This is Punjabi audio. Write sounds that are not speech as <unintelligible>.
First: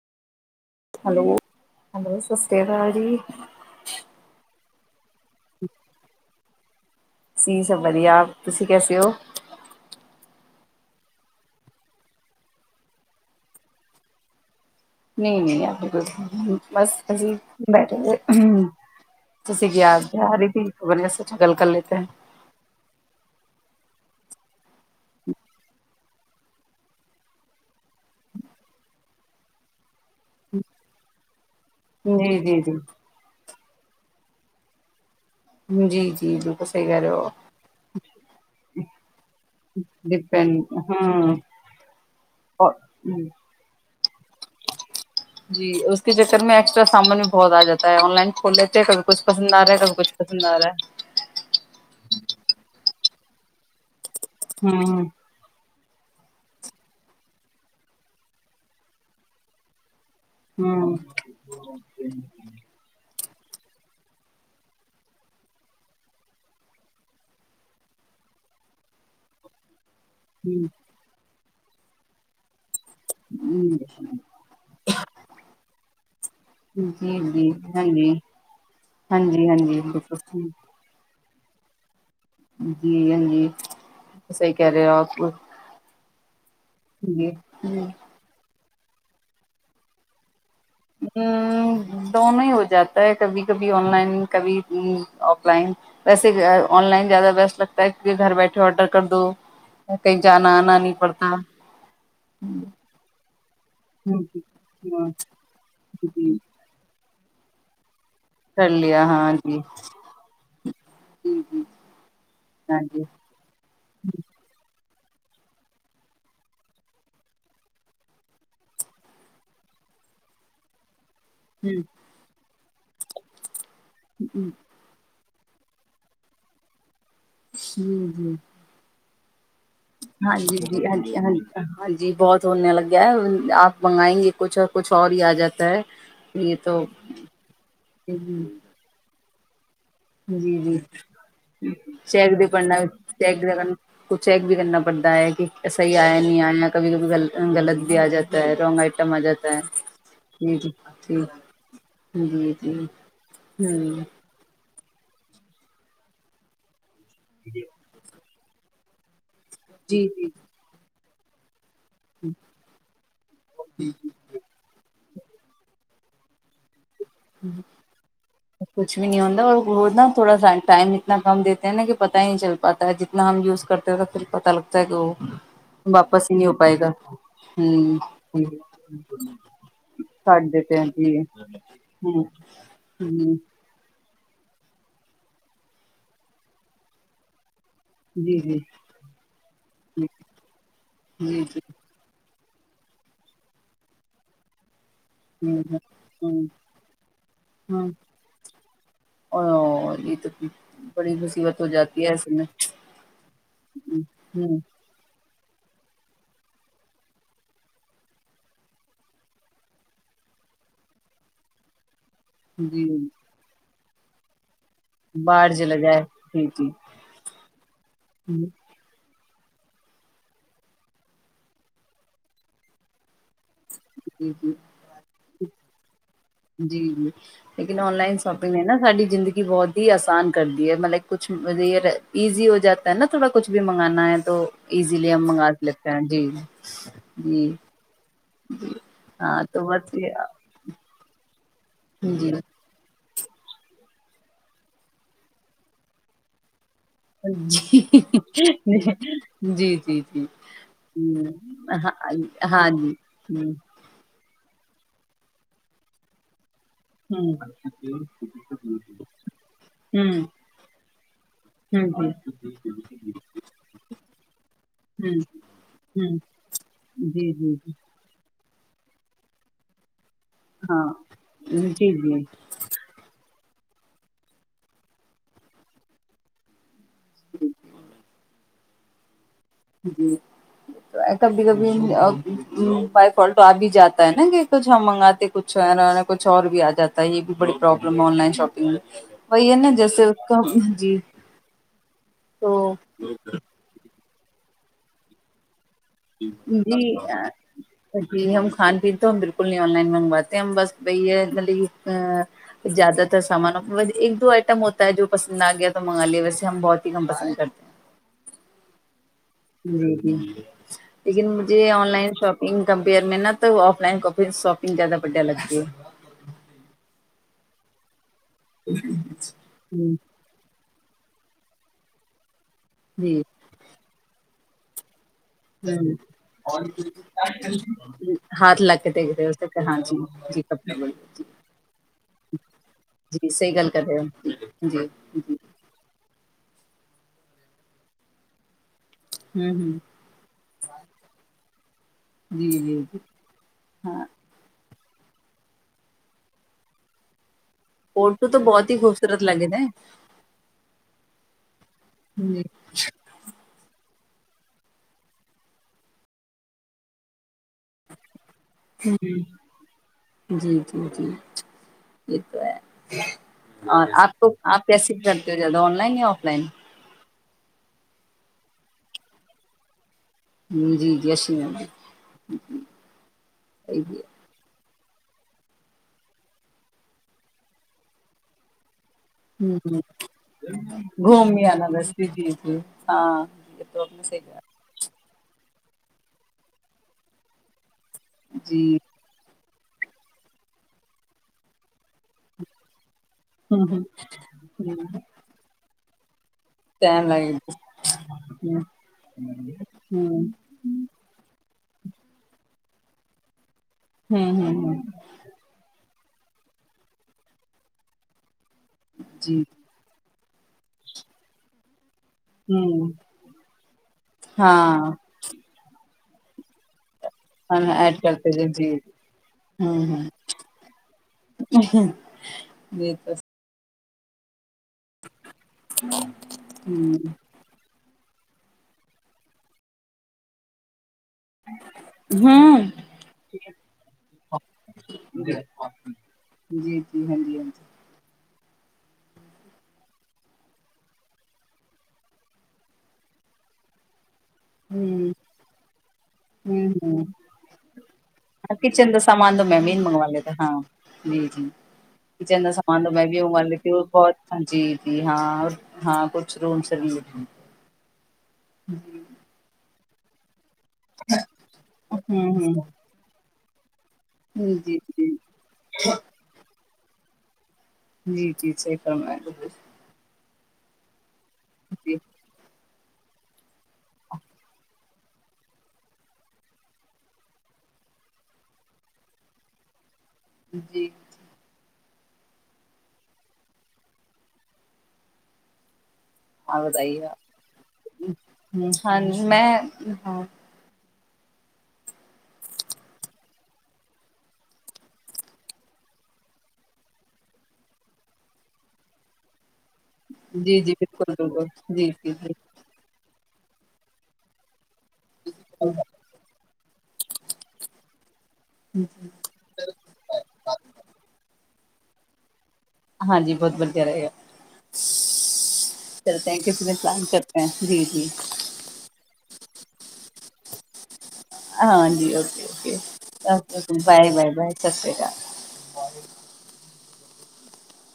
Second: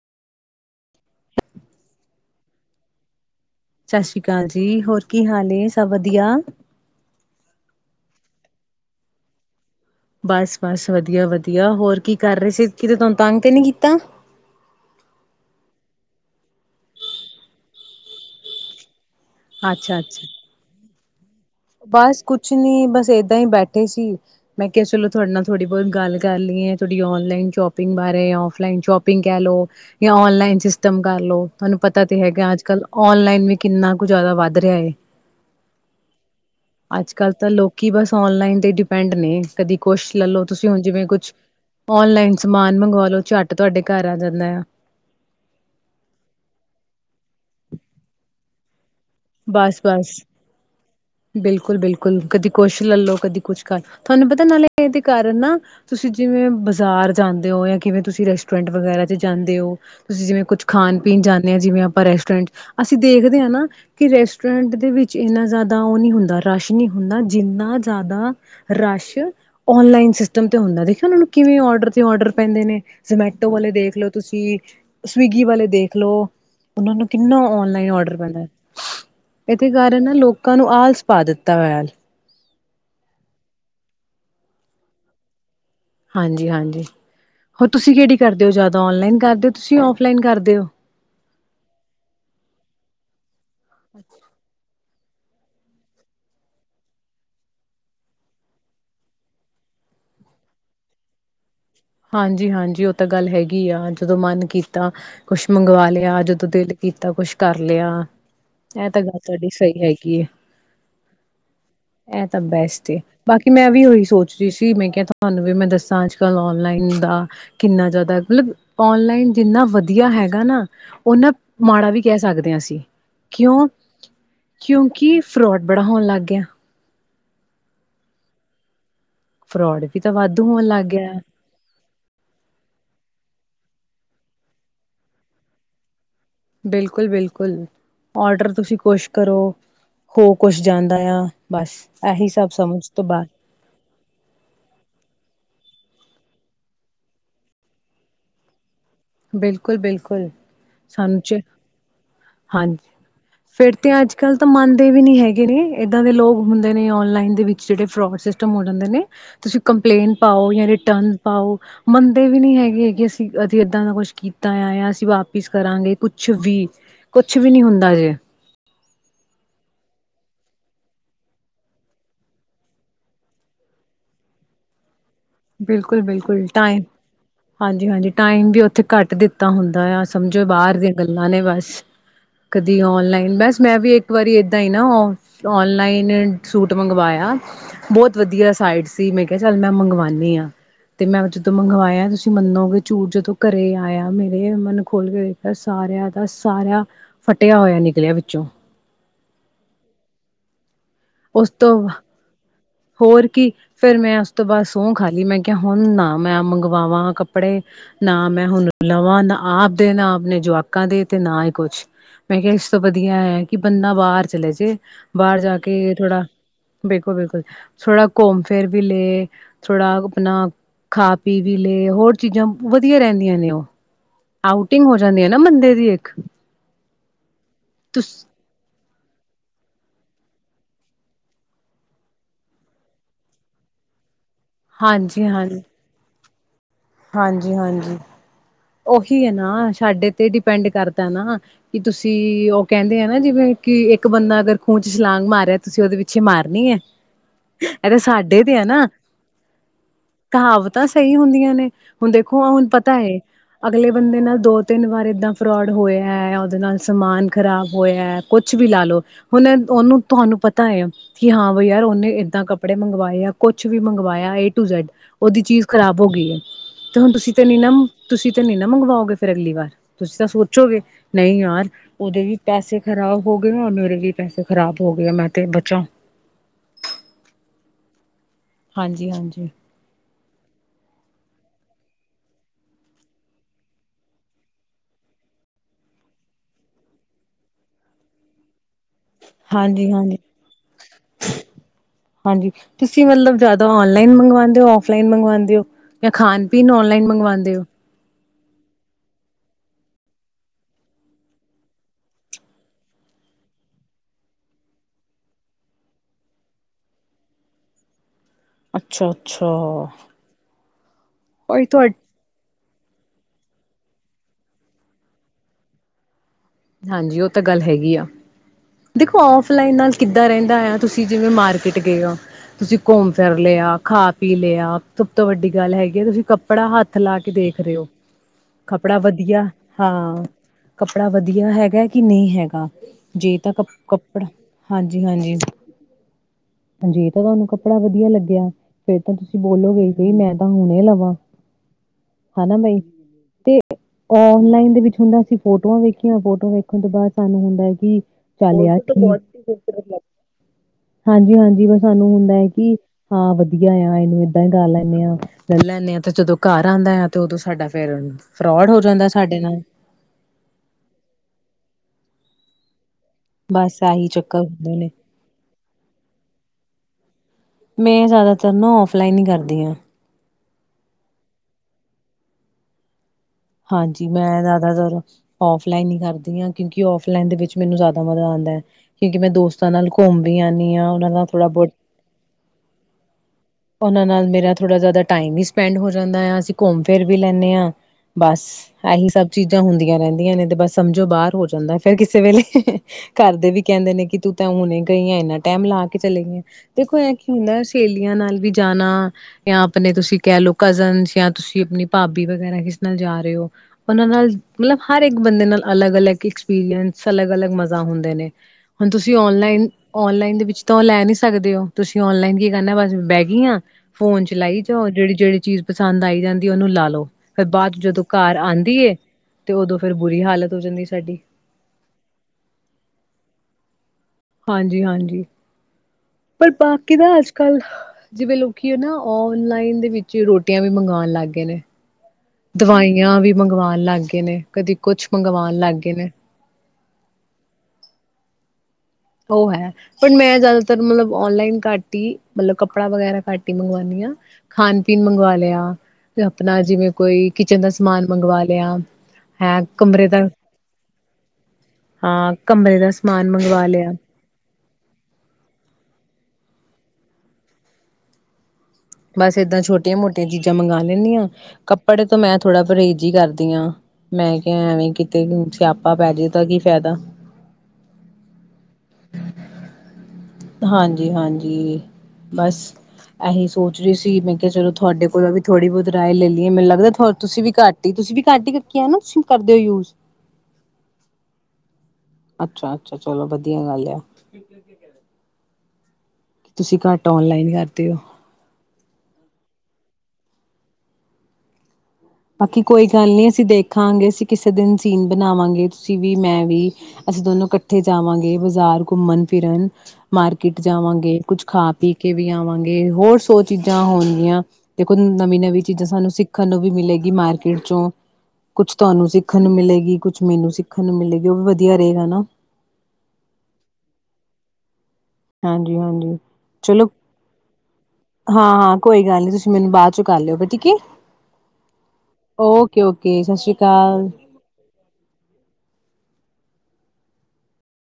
ਹੈਲੋ, ਹੈਲੋ ਸਤਿ ਸ਼੍ਰੀ ਅਕਾਲ ਜੀ। ਸਤਿ ਸ੍ਰੀ ਅਕਾਲ ਜੀ, ਹੋਰ ਕੀ ਹਾਲ ਏ ਸਭ ਵਧੀਆ? ਜੀ ਸਭ ਬਧੀਆ, ਤੁਸੀ ਕੈਸੇ ਓ? ਬਸ ਬਸ ਵਧੀਆ ਵਧੀਆ ਹੋਰ ਕੀ ਕਰ ਰਹੇ ਸੀ ਕਿਤੇ ਤੁਹਾਨੂੰ ਤੰਗ ਤੇ ਨਹੀਂ ਕੀਤਾ ਨਹੀਂ ਨਹੀਂ ਬਸ ਅੈ <unintelligible> ਤੁਸੀਂ ਕੀ ਅੱਛਾ ਯਾਦ ਅੱਛਾ ਜਾ ਆ ਰਹੀ ਸੀ ਵਧੀਆ ਸੋਚਾ ਗੱਲ ਕਰ ਲੇਤੇ ਬਸ ਕੁਛ ਨੀ ਬਸ ਏਦਾਂ ਹੀ ਬੈਠੇ ਸੀ ਮੈਂ ਕਿਹਾ ਚਲੋ ਤੁਹਾਡੇ ਨਾਲ ਥੋੜੀ ਬਹੁਤ ਗੱਲ ਗੱਲ ਏ ਐ ਥੋੱਡੀ ਔਨਲਾਈਨ ਸ਼ੋਪਿੰਗ ਬਾਰੇ, ਓਫਲਾਈਨ ਸ਼ੋਪਿੰਗ ਕਹਿ ਲੋੋ। ਜਾਂ ਔਨਲਾਈਨ ਸਿਸਟਮ ਕਰ ਲੋ, ਤੁਹਾਨੂੰ ਪਤਾ ਤੇ ਜੀ ਹੈਗਾ ਜੀ ਜੀ ਅੱਜ-ਕੱਲ੍ਹ ਓਨਲਾਈਨ ਵੀ ਕਿੰਨਾ ਕੁ ਜ਼ਿਆਦਾ ਵੱਧ ਰਿਆ ਏ। ਜੀ, ਜੀ, ਜੀ। ਅੱਜ ਕੱਲ ਤਾਂ ਲੋਕੀ ਬਸ ਔਨਲਾਈਨ ਤੇ ਡਿਪੈਂਡ ਨੇ, ਕਦੀ ਕੁਸ਼ ਲੈ ਲੋ, ਤੁਸੀਂ ਹੁਣ ਜਿਵੇਂ ਕੁਛ ਔਨਲਾਈਨ ਸਮਾਨ ਮੰਗਵਾਲੋ, ਝੱਟ ਤੁਹਾਡੇ ਘਰ ਆ ਜਾਂਦੈ। ਜੀ, ਉਸ ਕੇ ਚਕਰ ਮੇ ਐਕਸਟਰਾ ਸਾਮਾਨ ਵੀ ਬਹੁਤ ਆ ਜਾਦੈਂ, ਔਨਲਾਈਨ ਖੋਲ ਲ ਕੁਛ ਪਸੰਦ ਆਰੈ, ਤੋ ਕੁਛ ਪਸੰਦ ਆਰੈ। ਬਿਲਕੁਲ ਬਿਲਕੁਲ ਕਦੀ ਕੁਸ਼ ਲੈ ਲੋ ਕਦੀ ਕੁਸ਼ ਕਰ, ਤੁਹਾਨੂੰ ਪਤਾ ਨਾਲੇ ਇਹਦੇ ਕਾਰਨ ਨਾ ਤੁਸੀਂ ਜਿਵੇਂ ਬਜ਼ਾਰ ਜਾਂਦੇ ਓ, ਯਾ ਕਿਵੇਂ ਤੁਸੀਂ ਰੈਸਟੋਰੈਂਟ ਵਗੈਰਾ ਚ ਜਾਂਦੇ ਓ ਤੁਸੀਂ ਜਿਵੇਂ ਕੁਛ ਖਾਣ ਪੀਣ ਜਾਂਦੇ ਆ ਜਿਵੇਂ ਆਪਾਂ ਰੈਸਟੋਰੈਂਟ ਅਸੀਂ ਦੇਖਦੇ ਹਾਂ ਨਾ ਕਿ ਰੈਸਟੋਰੈਂਟ ਦੇ ਵਿੱਚ ਇੰਨਾ ਜ਼ਿਆਦਾ ਉਹ ਨਹੀਂ ਹੁੰਦਾ ਰਸ਼ ਨਹੀਂ ਹੁੰਦਾ ਜਿੰਨਾ ਜ਼ਿਆਦਾ ਰਸ਼ ਔਨਲਾਈਨ ਮ ਤੇ ਹੁੰਦਾਖ ਉਹ ਨੂੰ ਕਿਵੇਂ ਔਡਰ ਤੇ ਔਡਰ ਪੈਂਦੇ ਨੇ ਜਮੈਟੋ ਵਾਲੇ ਦੇਖ ਲੋ ਤੁਸੀਂ ਸਵੀਗੀ ਵਾਲੇ ਦੇਖ ਲਓ ਉਹਨਾ ਨੂੰ ਕਿੰਨਾ ਆਨਲਾਈਨ ਔਡਰ ਪੈਂਦਾ ਹਾਂਜੀ ਹਾਂਜੀ ਇਹਦੇ ਕਾਰਨ ਨਾ ਬਿਲਕੁਲ ਲੋਕਾਂ ਆਲਸ ਪਾ ਦਿੱਤਾ ਹੋਇਆ ਜੀ ਹਾਂਜੀ ਸਹੀ ਕਹਿ ਰਹੇ ਹੋ ਆਪ ਹਾਂਜੀ ਹਾਂਜੀ ਹੋਰ ਤੁਸੀਂ ਕਿਹੜੀ ਕਰਦੇ ਹੋ ਜ਼ਿਆਦਾ ਔਨਲਾਈਨ ਕਰਦੇ ਹੋ ਤੁਸੀਂ ਫਲਾਈਨ ਕਰਦੇ ਹੋ ਹਮ ਦੋਨੋ ਹੀ ਹੋ ਜਾਤਾ ਹੈ ਕਭੀ ਕਭੀ ਔਨਲਾਈਨ ਕਭੀ ਔਫਲਾਈਨ ਵੈਸੇ ਔਨਲਾਈਨ ਜ਼ਿਆਦਾ ਬੈਸਟ ਲਗਦਾ ਹੈ ਕਿਉਂਿ ਘਰ ਬੈਠੇ ਔਰਡਰ ਕਰ ਦੋ ਕਈ ਜਾਣਾ ਆਣਾ ਨ ਨਹੀਂ ਪੜਤਾ ਹਾਂਜੀ ਹਾਂਜੀ ਉਹ ਤਾਂ ਗੱਲ ਹੈਗੀ ਆ ਜਦੋਂ ਮਨ ਕੀਤਾ ਕੁਛ ਮੰਗਵਾ ਲਿਆ ਜਦੋਂ ਦਿਲ ਕੀਤਾ ਕੁਛ ਕਰ ਲਿਆ ਇਹ ਤਾਂ ਗੱਲ ਤੁਹਾਡੀ ਸਹੀ ਹੈਗੀ ਆ ਇਹ ਤਾਂ ਬੈਸਟ ਬਾਕੀ ਮੈਂ ਵੀ ਉਹੀ ਸੋਚ ਰਹੀ ਸੀ ਮੈਂ ਕਿਹਾ ਤੁਹਾਨੂੰ ਵੀ ਮੈਂ ਦੱਸਾਂ ਅੱਜ ਕੱਲ ਲਾਈਨ ਦਾ ਕਿੰਨਾ ਜ਼ਿਆਦਾ ਮਤਲਬ ਔਨਲਾਈਨ ਜਿੰਨਾ ਵਧੀਆ ਹੈਗਾ ਨਾ ਓਨਾ ਮਾੜਾ ਵੀ ਕਹਿ ਸਕਦੇ ਹਾਂ ਅਸੀਂ ਕਿਉਂ ਹਮ ਕਿਉਂਕਿ ਫਰੋਡ ਬੜਾ ਹੋਣ ਲੱਗ ਗਿਆ ਜੀ ਜੀ ਫਰੋਡ ਵੀ ਤਾਂ ਵਾਧੂ ਹਾਂਜੀ ਹੋਣ ਲੱਗ ਗਿਆ ਹਾਂਜੀ ਹੈ। ਹਾਂਜੀ ਹਾਂਜੀ ਬਹੁਤ ਹੋਨ ਲੱਗ ਗਿਆ ਹੈ ਆਪ ਮੰਗਏਂ ਗਗੇ ਕੁਛ ਕੁਛ ਔਰ ਹੀ ਆ ਜਾਤਾ ਹੈ ਬਿਲਕੁਲ ਬਿਲਕੁਲ ਔਡਰ ਤੁਸੀਂ ਕੁਛ ਕਰੋ ਹੋਰ ਕੁਛ ਜਾਂਦਾ ਆ ਬਸ ਇਹੀ ਸਭ ਸਮਝ ਤੋਂ ਬਹਰ <unintelligible> ਕੁ ਚੈੱਕ ਵੀ ਕਰਨਾ ਪੜਦਾ ਹੈ ਕਿ ਸਹੀ ਆਇ ਨਹੀਂ ਆਇ ਕ ਕ ਗ ਗਲਤ ਵੀ ਆ ਜਾ ਹੈ ਰੋਂਗ ਆਈ ਾ ਮਜ਼ਾ ਹੈ ਬਿਲਕੁਲ-ਬਿਲਕੁਲ ਠੀਕ ਸਾਨੂੰ ਠੀਕ ਚ ਜੀ ਜੀ ਹਮ ਕੱਲ ਤਾਂ ਮੰਨਦੇ ਵੀ ਨੀ ਹੈਗੇ ਨੇ ਇਏਦਾਂ ਦੇ ਲੋਕ ਹੁੰਦੇ ਨੇ ਔਨਲਾਈਨ ਦੇ ਵਿੱਚ ਜਿਹੜੇ ਫਰੋਡ ਸਿਸਟਮ ਹੋ ਜਾਂਦੇ ਨੇ ਤੁਸੀਂ ਕੰਪਲੇਂਟ ਪਾਓ ਜਾਂ ਰਿਟਰਨ ਪਾਓ ਮੰਨਦੇ ਵੀ ਨਹੀਂੀ ਹੈਗੇ ਹੈ ਕਿ ਅਸੀਂ ਅਸੀਂ ੱਦਾਂ ਦਾ ਕੁਛ ਕੀਤਾ ਆ ਅਸੀਂ ਵਾਪਿਸ ਕਰਾਂਗੇ ਕੁਛ ਵੀ ਕੁਛ ਵੀ ਨਹੀਂ ਹੁੰਦਾ ਜੇ ਕੁਛ ਵੀ ਨਹੀਂ ਹੁੰਦਾ ਉਹ ਗ ਨਾਥੋੜਾ ਟਾਈਮ ਇਤਨਾ ਕਮ ਦੇਤੇ ਨਾ ਕਿ ਪਤਾ ਹੀ ਨਹੀਂ ਚਲ ਪਾਤਾ ਜਿਨਾ ਹਮ ਯੂਜ ਕਰਦੇ ਹੋ ਤਾਂ ਫਿਰ ਪਤਾ ਲਗਦਾ ਹੈ ਕਿ ਉਹ ਬਿਲਕੁਲ, ਬਿਲਕੁਲ ਟਾਈਮ ਹਾਂਜੀ- ਹਾਂਜੀ ਟਾਈਮ ਵੀ ਉੱਥੇ ਘੱਟ ਦਿੱਤਾ ਹੁੰਦਾ ਆ ਸਮਝੋ ਬਾਹਰ ਦੀਆਂ ਗੱਲਾਂ ਨੇ ਬਸ ਕਦੀ ਔਨਲਾਈਨ ਬਸ ਮੈਂ ਵੀ ਇੱਕ ਵਾਰੀ ਏਦਾਂ ਹੀ ਨਾ ਔਨਲਾਈਨ ਸੂਟ ਮੰਗਵਾਇਆ ਬਹੁਤ ਵਧੀਆ ਸਾਈਡ ਸੀ ਮੈਂ ਕਿਹਾ ਚੱਲ ਮੈਂ ਮੰਗਵਾਉਾਨਦੀ ਹਾਂ ਤੇ ਮੈਂ ਜਦੋਂ ਮੰਗਵਾਇਆ ਤੁਸੀ ਤੁਸੀਂ ਮੰਨੋਗੇ ਝੂਠ ਜਦੋਂ ਘਰੇ ਆਇਆ ਮੇਰੇ ਮਨ ਖੋਲ ਕੇਖਿਆ ਸਾਰਿਆਂ ਦਾ ਸਾਰਾ ਫਟਿਆ ਹੋਇਆ ਨਿਕਲਿਆ ਵਿੱਚੋਂ ਹ ਇਹ ਤਾਂ ਬੜੀ ਉਸ ਮੁਸੀਬਤ ਹੋ ਤੋਂ ਜਾਤੀ ਹੈ ਐਸੇ ਮੇ ਹੋਰ ਕੀ ਫੇਿਰ ਮੈਂ ਉਸ ਤੋਂ ਬਾਅਦ ਸਹ ਖਾ ਲਈ ਮੈਂ ਕਿਹਾ ਹੁਣ ਨਾ ਮੈਂ ਮੰਗਵਾਵਾਂ ਕੱਪੜੇ ਨਾ ਮੈਂ ਹੁਣ ਲਵਾਂ ਨਾ ਆਪ ਦੇ ਨਾ ਆਪਣੇ ਜਵਾਕਾਂ ਦੇ ਤੇ ਨਾ ਹੀ ਕੁਛ ਮੈਂ ਕਿਹਾ ਇਸ ਤੋਂ ਵਧੀਆ ਹੈ ਕਿ ਬੰਦਾ ਬਾਹਰ ਚਲੇ ਜੇ ਬਾਹਰ ਜਾ ਕੇ ਥੋੜਾ ਬਿਲਕੁਲ ਬਿਲਕੁਲ ਥੋੜਾ ਘੁੰਮ ਫੇਿਰ ਵੀ ਲਏ ਥੋੜਾ ਆਪਣਾ ਖਾ ਪੀ ਵੀ ਲੈ ਹੋਰ ਚੀਜ਼ਾਂ ਵਧੀਆ ਰਹਿੰਦੀਆਂ ਨੇ ਉਹ ਜੀ ਆਊਟਿੰਗ ਹੋ ਜਾਂਦੀ ਹੈ ਨਾ ਬੰਦੇ ਦੀ ਇੱਕ ਜੀ ਲੇਕਿਨ ਤੁ ਔਨਲਾਈਨ ਸ਼ੋਪ ਨਾ ਸਾਡੀ ਜ਼ਿੰਦਗੀ ਬਹੁਤ ਹੀ ਆਸਾਨ ਕਰਦੀ ਹੈ ਮਤਲਬ ਕੁਛ ਯ ਈਜ਼ੀ ਹੋ ਜਾਤਾ ਨਾ ੋੜਾ ਕੁਛ ਵੀ ਮੰਗਾਨਾ ਹੈ ਇਜ਼ੀਲੀ ਹਾਂਜੀ ਮੰਗ ਹਾਂਜੀ ਸਕ ਜੀ <unintelligible> ਹਾਂਜੀ -। ਹਾਂਜੀ ਉਹੀ ਹੈ ਨਾ, ਸਾਡੇ ਤੇ ਡਿਪੈਂਡ ਕਰਦਾ ਨਾ ਕਿ ਤੁਸੀਂ ਕਹਿੰਦੇ ਆ ਨਾ ਜਿਵੇਂ ਕਿ ਇੱਕ ਬੰਦਾ ਅਗਰ ਖੂਹ ਚ ਛਲਾਂਗ ਮਾਰੇ ਤੁਸੀਂ ਉਹਦੇ ਪਿੱਛੇ ਮਾਰਨੀ ਹੈ ਇਹ ਤੇ ਸਾਡੇ ਤੇ ਆ ਨਾ, ਕਹਾਵਤਾਂ ਸਹੀ ਹੁੰਦੀਆਂ ਨੇ ਹੁਣ ਦੇਖੋ ਹੁਣ ਪਤਾ ਹੈ ਅਗਲੇ ਬੰਦੇ ਨਾਲ ਦੋ ਤਿੰਨ ਵਾਰ ਏਦਾਂ ਫਰੋਡ ਹੋਇਆ ਉਹਦੇ ਨਾਲ ਸਮਾਨ ਖ਼ਰਾਬ ਹੋਇਆ, ਕੁਛ ਵੀ ਲਾ ਲਓ ਹੁਣ ਉਹਨੂੰ ਤੁਹਾਨੂੰ ਪਤਾ ਹੈ ਕਿ ਹਾਂ ਬ ਯਾਰ ਉਹਨੇ ਏਦਾਂ ਕੱਪੜੇ ਮੰਗਵਾਏ ਆ ਕੁਛ ਵੀ ਮੰਗਵਾਇਆ ਏ ਟੂ ਜੈਡ ਉਹਦੀ ਚੀਜ਼ ਖਰਾਬ ਹੋ ਗਈ ਹੈ ਤੇ ਹੁਣ ਤੁਸੀਂ ਤੇੈਨੀ ਨਾ ਤੁਸੀਂ ਤੇੈ ਨਾ ਮੰਗਵਾਓਗੇ ਫੇਿਰ ਅਗਲੀ ਵਾਰ ਤੁਸੀਂ ਤਾਂ ਸ ਪੁੱਛੋਗੇ ਨਹੀਂ ਯਾਰ ਉਹਦੇ ਵੀ ਪੈਸੇ ਖ਼ਰਾਬ ਹੋ ਗਏ ਮੇਰੇ ਵੀ ਪੈਸੇ ਖਰਾਬ ਹੋ ਗਏ ਆ ਮੈਂ ਤੇ ਬਚਾ ਹਠ ਹਾਂਜੀ -ਹਾਂਜੀ। ਜੀ ਕਭੀ-ਕਭੀ ਬਾਾਈਫੋਲਟ ਆ ਹੀ ਜਾਤਾ ਹੈ ਨਾ ਕਿ ਕੁਛ ਮੰਗਾਤੇ ਕੁਛ ਹੈ ਨਾ ਨਾ ਕੁਛ ਰ ਵੀ ਆ ਜਾਤਾ ਹੈ ਇਹ ਵੀ ਬੜੀ ਪ੍ਰੋਬਲਮ ਹੈ ਔਨਲਾਈਨ ਸ਼ੋਪਿੰਗ ਵਹੀ ਹੈ ਨਾ ਹਾਂਜੀ ਜੈਸੇ ਹਾਂਜੀ ਉਸ ਜੀ ਤਾਂ ਔਨਲਾਈਨ ਮੰਗਵਾਉਂਦੇਓ ਉਫਲਾਈਨ ਮੰਗਵਾਉਂਦੇਓ ਜਾਂ ਖਾਣ ਪੀਣ ਔਨਲਾਈਨ ਮੰਗਵਾਉਂਦੇ ਹੋ ਜੀ ਹਮ ਖਾਣ ਪੀਣ ਤੋਂ ਬਿਲਕੁਲ ਨਹੀਂ ਔਨਲਾਈਨ ਮੰਗਵਾਤੇ ਬਸ ਬ ਮਤਲਬ ਅ ਜ਼ਿਆਦਾਤਰ ਸਾਮਾਨ ਇੱਕ ਦੋ ਆਈਟਮ ਹੋਤਾ ਹੈ ਜੋ ਪਸੰਦ ਆ ਗਿਆ ਤਾਂ ਮੰਗਵਾ ਲਿਆ ਵੈਸੇ ਹਮ ਬਹੁਤ ਹੀ ਕਮ ਪਸੰਦ ਕਰਦੇ ਅੱਛਾ, ਅੱਛਾ। ਜੀ, ਜੀ ਲੇਕਿਨ ਉਹੀ ਮੁਝੇ ਤੁਹਾ ਔਨਲਾਈਨ ਸ਼ੋਪ ਇਨ ਕੰਪੇਅਰ ਨਾ ਤਾਂ ਔਫਲਾਈਨ ਕਫੀ ਸ਼ੋਪਿੰਗ ਜਿਆਦਾ ਵਧੀਆ ਲਗਦੀ ਹੈ ਹਾਂਜੀ ਉਹ ਤਾਂ ਗੱਲ ਹੈਗੀ ਆ ਦੇਖੋ ਫਲਾਈਨ ਨਾਲ ਕਿੱਦਾ ਕਿੱਦਾਂ ਰਹਿੰਦਾ ਆ ਤੁਸੀਂ ਜਿਵੇਂ ਮਾਰਕੀਟ ਗਏ ਹੋ ਤੁਸੀਂ ਘੁੰਮ ਫਿਰ ਲਿਆ, ਖਾ ਪੀ ਲਿਆ ਸਭ ਤੋਂ ਵੱਡੀ ਗੱਲ ਹੈਗੀ ਹੈ ਤੁਸੀਂ ਕੱਪੜਾ ਹੱਥ ਲਾ ਕੇ ਦੇਖ ਰਹੇ ਹੋ, ਕੱਪੜਾ ਵਧੀਆ ਹਾਂਜੀ, ਹਾਂ ਜੀ ਕੱਪੜਾ ਵਧੀਆ ਹੈਗਾ ਕਿ ਨਹੀਂ ਹੈਗਾ ਜੀ ਤਾਂ ਕ ਕੱਪੜਾ ਹਾਂਜੀ- ਹਾਂਜੀ। ਹਾਂਜੀ ਤਾਂ ਤੁਹਾਨੂੰ ਕੱਪੜਾ ਵਧੀਆ ਲੱਗਿਆ ਫੇਰ ਤਾਂ ਤੁਸੀਂ ਬੋਲੋਗੇ ਬਈ ਮੈਂ ਤਾਂ ਹੁਣੇ ਲਵਾਂ ਹਨਾ ਬਾਈ ਤੇ, ਔਨਲਾਈਨ ਦੇ ਵਿੱਚ ਹੁੰਦਾ ਅਸੀਂ ਫੋਟੋਆਂ ਵੇਖ ਫੋਟੋ ਵੇਖਣ ਤੋਂ ਬਾਅਦ ਸਾਨੂੰ ਹੁੰਦਾ ਕੀ ਚੱਲ ਯਾਰ ਹਾਂਜੀ- ਹਾਂਜੀ ਬਸ ਸਾਨੂੰ ਹੁੰਦਾ ਹੈ ਕਿ ਹਾਂ ਵਧੀਆ ਆ ਇਹਨੂੰ ਏਦਾਂ ਹੀ ਗਾ ਲੈਂਦੇ ਆਂ ਲੈ ਲੈਂਦੇ ਹਾਂ ਤੇ ਜਦੋਂ ਘਰ ਆਉਂਦਾ ਆ ਤੇ ਉਦੋਂ ਸਾਡਾ ਫਿਰ ਫਰੋਡ ਹੋ ਜਾਂਦਾ ਸਾਡੇ ਨਾਲ ਜੀ, ਜੀ, ਜੀ, ਇਹ ਤਾ ਹੈ। ਬਸ ਆਹੀ ਆਪ, ਚੱਕਰ ਆਪ ਹੁੰਦੇ ਨੇ ਕੈਸੇ ਵੀ ਕਰਤੇ ਹੋ ਜ਼ਿਆਦਾ ਔਨਲਾਈਨ ਯਾ ਔਫਲਾਈਨ। ਮੈਂ ਜ਼ਿਆਦਾਤਰ ਨਾ, ਔਫਲਾਈਨ ਹੀ ਕਰਦੀ ਹਾਂ। ਹੂੰ, ਜੀ, ਜੀ ਅੱਸ਼ੀ ਆ, ਮੈਂ ਹਾਂਜੀ, ਮੈਂ ਜ਼ਿਆਦਾਤਰ ਆਫਲਾਈਨ ਹੀ ਕਰਦੀ ਆਂ ਕਿਉਂਕਿ ਉਫਲਾਈਨ ਦੇ ਵਿਚ ਮੈਨੂੰ ਜਿਆਦਾ ਮਜਾ ਆਉਂਦਾ ਹੈ ਕਿਉਂਕਿ ਮੈਂ ਦੋਸਤਾਂ ਨਾਲ ਘੁੰਮ ਵੀ ਆਉਂਦੀ ਹਾਂ ਉਹਨਾਂ ਨਾਲ ਥੋੜ੍ਹਾ ਬਹੁਤ ਜੀ -ਜੀ ਹਾਂ ਉਹਨਾਂ ਨਾਲ ਮੇਰਾ ਥੋੜਾ ਜਿਆਦਾ ਟਾਈਮ ਹੀ ਸਪੈਂਡ ਹੋ ਜਾਂਦਾ ਆ ਅਸੀਂ ਘੁੰਮ ਫਿਰ ਵੀ ਲੈਂਦੇ ਹਾਂ ਬਸ ਇਹੀ ਸਭ ਚੀਜ਼ਾਂ ਹੁੰਦੀਆਂ ਰਹਿੰਦੀਆਂ ਨੇ ਤੇ ਬਸ ਸਮਝੋ ਬਾਹਰ ਹੋ ਜਾਂਦਾ ਫੇਰ ਕਿਸੇ ਵੇਲੇ ਘਰ ਦੇ ਵੀ ਕਹਿੰਦੇ ਨੇ ਕਿ ਤੂੰ ਤਾਂ ਹੁਣੇ ਗਈ ਆਂ ਇੰਨਾ ਟੈਮ ਲਾ ਕੇ ਚਲੇ ਗਈ ਆ ਦੇਖੋ ਐਂ ਕੀ ਹੁੰਦਾ ਸਹੇਲੀਆਂ ਨਾਲ ਵੀ ਜਾਣਾ ਜਾਂ ਆਪਣੇ ਤੁਸੀਂ ਕਹਿ ਲਓ ਕਜ਼ਨ ਜਾਂ ਤੁਸੀਂ ਆਪਣੀ ਭਾਬੀ ਵਗੈਰਾ ਕਿਸੇ ਨਾਲ ਜਾ ਰਹੇ ਹੋ ਉਹਨਾਂ ਨਾਲ ਮਤਲਬ ਹਰ ਇੱਕ ਬੰਦੇ ਨਾਲ ਅਲੱਗ- ਅਲੱਗ ਐਕਸਪੀਰਿੰਸ ਅਲੱਗ -ਅਲੱਗ ਮਜ਼ਾ ਹੁੰਦੇ ਨੇ ਹੁਣ ਤੁਸੀਂ ਓਨਲਾਈਨ ਔਨਲਾਈਨ ਦੇ ਵਿੱਚ ਤਾਂ ਉਹ ਲੈ ਨੀ ਸਕਦੇ ਹੋ, ਤੁਸੀਂ ਔਨਲਾਈਨ ਕੀ ਕਰਨਾ ਬਸ ਬੈ ੀਆਂ ਫੋਨ ਚਲਾਈ ਜਾਓ, ਜਿਹੜੀ-ਜਿਹੜੀ ਚੀਜ਼ ਪਸੰਦ ਆਈ ਜਾਂਦੀ ਆ, ਉਹਨੂੰ ਲਾਲੋ। ਫਿਰ ਬਾਅਦ ਜਦੋਂ ਘਰ ਆਂਦੀ ਏ, ਤੇ ਉਦੋਂ ਫਿਰ ਬੁਰੀ ਹਾਲਤ ਹੋ ਜਾਂਦੀ ਸਾਡੀ। ਬੇਕਫਸਟ ਹਾਂਜੀ-ਹਾਂਜੀ, ਪਰ ਬਾਕੀ ਦਾ ਅੱਜ ਕੱਲ ਜਿਵੇਂ ਲੋਕੀ ਏ ਨਾ ਔਨਲਾਈਨ ਦੇ ਵਿੱਚ ਰੋਟੀਆਂ ਵੀ ਮੰਗਾਣ ਲੱਗ ਗਏ ਨੇ। ਦਵਾਈਆਂ ਵੀ ਮੰਗਵਾਣ ਲੱਗ ਗਏ ਨੇ, ਕਦੀ ਕੁਛ ਮੰਗਵਾਣ ਲੱਗ ਗਏ ਨੇ। ਜੀ, ਜੀ, ਹਾਂਜੀ-ਹਾਂਜੀ। ਉਹ ਹੈ। ਪਰ ਮੈਂ ਜ਼ਿਆਦਾਤਰ ਮਤਲਬ ਔਨਲਾਈਨ ਘੱਟ ਹੀ, ਮਤਲਬ ਕੱਪੜਾ ਵਗੈਰਾ ਘੱਟ ਹੀ ਮੰਗਵਾਂਨੀ ਆ। ਖਾਣ-ਪੀਣ ਮੰਗਵਾ ਲਿਆ। ਆਪਣਾ ਜਿਵੇਂ ਕੋਈ ਕਿਚਨ ਦਾ ਸਮਾਨ ਮੰਗਵਾ ਲਿਆ, ਹੈ ਕਮਰੇ ਦਾ ਜੀ, ਜੀ ਹਾਂ ਕਿਚਨ ਦਾ ਕਮਰੇ ਸਮਾਨ ਤਾਂ, ਮੈਂ ਵੀ ਉ ਮਰ ਮੰਗਵਾ ਲਤੀ ਲਿਆ ਬਹੁਤ ਹਾਂਜੀ, ਜੀ, ਹਾਂ, ਹਾਂ ਕੁਛ ਰੂਮ ਬਸ ਏਦਾਂ ਛੋਟੀਆਂ-ਮੋਟੀਆਂ ਚੀਜ਼ਾਂ ਮੰਗਵਾ ਲੈਂਨੀ ਆ, ਕੱਪੜੇ ਤੋਂ ਮੈਂ ਥੋੜਾ ਪਰਹੇਜ਼ ਹੀ ਕਰਦੀ ਹਾਂ। ਮੈਂ ਕਿਹਾ ਐਵੇਂ ਕਿਤੇ, ਸਿਆਪਾ ਪੈਜੇ ਤਾਂ ਕੀ ਫਾਇਦਾ। ਜੀ, ਜੀ ਸਹੀ ਫਰਮਾਇਆ। ਹਾਂਜੀ-ਹਾਂਜੀ, ਬਸ ਐਹੀ ਸੋਚ ਰਹੀ ਸੀ, ਮੈਂ ਕਿਹਾ ਚਲੋ ਥੁਹਾਡੇ ਕੋਲੋ ਵੀ ਥੋੜੀ-ਬਹੁਤ ਰਾਏ ਲੈ ਲਈਏ, ਮੈਨੂੰ ਲੱਗਦਾ ਤੁਸੀਂ ਵੀ ਘੱਟ ਤੁਸੀਂ ਵੀ ਘੱਟ ਹੀ ਕਿਆ ਨਾ, ਤੁਸੀਂ ਕਰਦੇ ਓ ਯੂਜ? ਜੀ। ਅੱਛਾ-ਅੱਛਾ ਚਲੋ ਵਧੀਆ ਗੱਲ ਆ। ਕਿ <unintelligible> ਆਹ ਵਧਾਈਆ ਔਨਲਾਈਨ ਕਰਦੇ ਹੋ ਹ ਹਾਂਜੀ, ਮੈਂ ਬਾਕੀ ਕੋਈ ਗੱਲ ਨੀ ਅਸੀਂ ਦੇਖਾਂਗੇ, ਅਸੀਂ ਕਿਸੇ ਦਿਨ ਸੀਨ ਬਣਾਵਾਂਗੇ, ਤੁਸੀਂ ਵੀ, ਮੈਂ ਵੀ। ਅਸੀਂ ਦੋਨੋ ਇਕੱਠੇ ਜਾਵਾਂਗੇ ਬਜ਼ਾਰ ਘੁੰਮਣ-ਫਿਰਨ। ਮਾਰਕੀਟ ਜਾਵਾਂਗੇ, ਕੁਛ ਖਾ-ਪੀ ਕੇ ਵੀ ਆਵਾਂਗੇ, ਹੋਰ ਸੋ ਚੀਜ਼ਾਂ ਹੋਣਗੀਆਂ, ਦੇਖੋ ਨਵੀਂ-ਨਵੀਂ ਚੀਜ਼ਾਂ ਸਾਨੂੰ ਸਿੱਖਣ ਨੂੰ ਵੀ ਮਿਲੇਗੀ। ਮਾਰਕੀਟ'ਚੋਂ ਕੁਛ ਤੁਹਾਨੂੰ ਸੀ ਸਿੱਖਣ ਨੂੰ ਮਿਲੇਗੀ, ਕੁਛ ਮੈਨੂੰ ਸਿੱਖਣ ਨੂੰ ਮਿਲੇਗੀ, ਉਹ ਵੀ ਵਧੀਆ ਰਹੇਗਾ ਨਾ। ਹਾਂਜੀ, ਬਹੁਤ ਵਧੀਆ ਰਹੇਗਾ। ਹਾਂਜੀ-ਹਾਂਜੀ, ਚਲੋ, ਥੈਂਕ ਯੁ ਫਿਰ ਸਲਾ ਕਰਤੈੱ, ਜੀ, ਜੀ। ਹਾਂ, ਹਾਂ ਕੋਈ ਗੱਲ ਨੀ ਤੁਸੀਂ ਮੈਨੂੰ ਬਾਅਦ'ਚ ਕਰ ਲਿਓ ਠੀਕ ਏ। ਹਾਂਜੀ, ਓਕੇ-ਓਕੇ, ਸਤਿ ਸ਼੍ਰੀ ਬਾਏ, ਅਕਾਲ। ਬਾਏ, ਬਾਏ ਸਤਿ ਸ਼੍ਰੀ ਅਕਾਲ।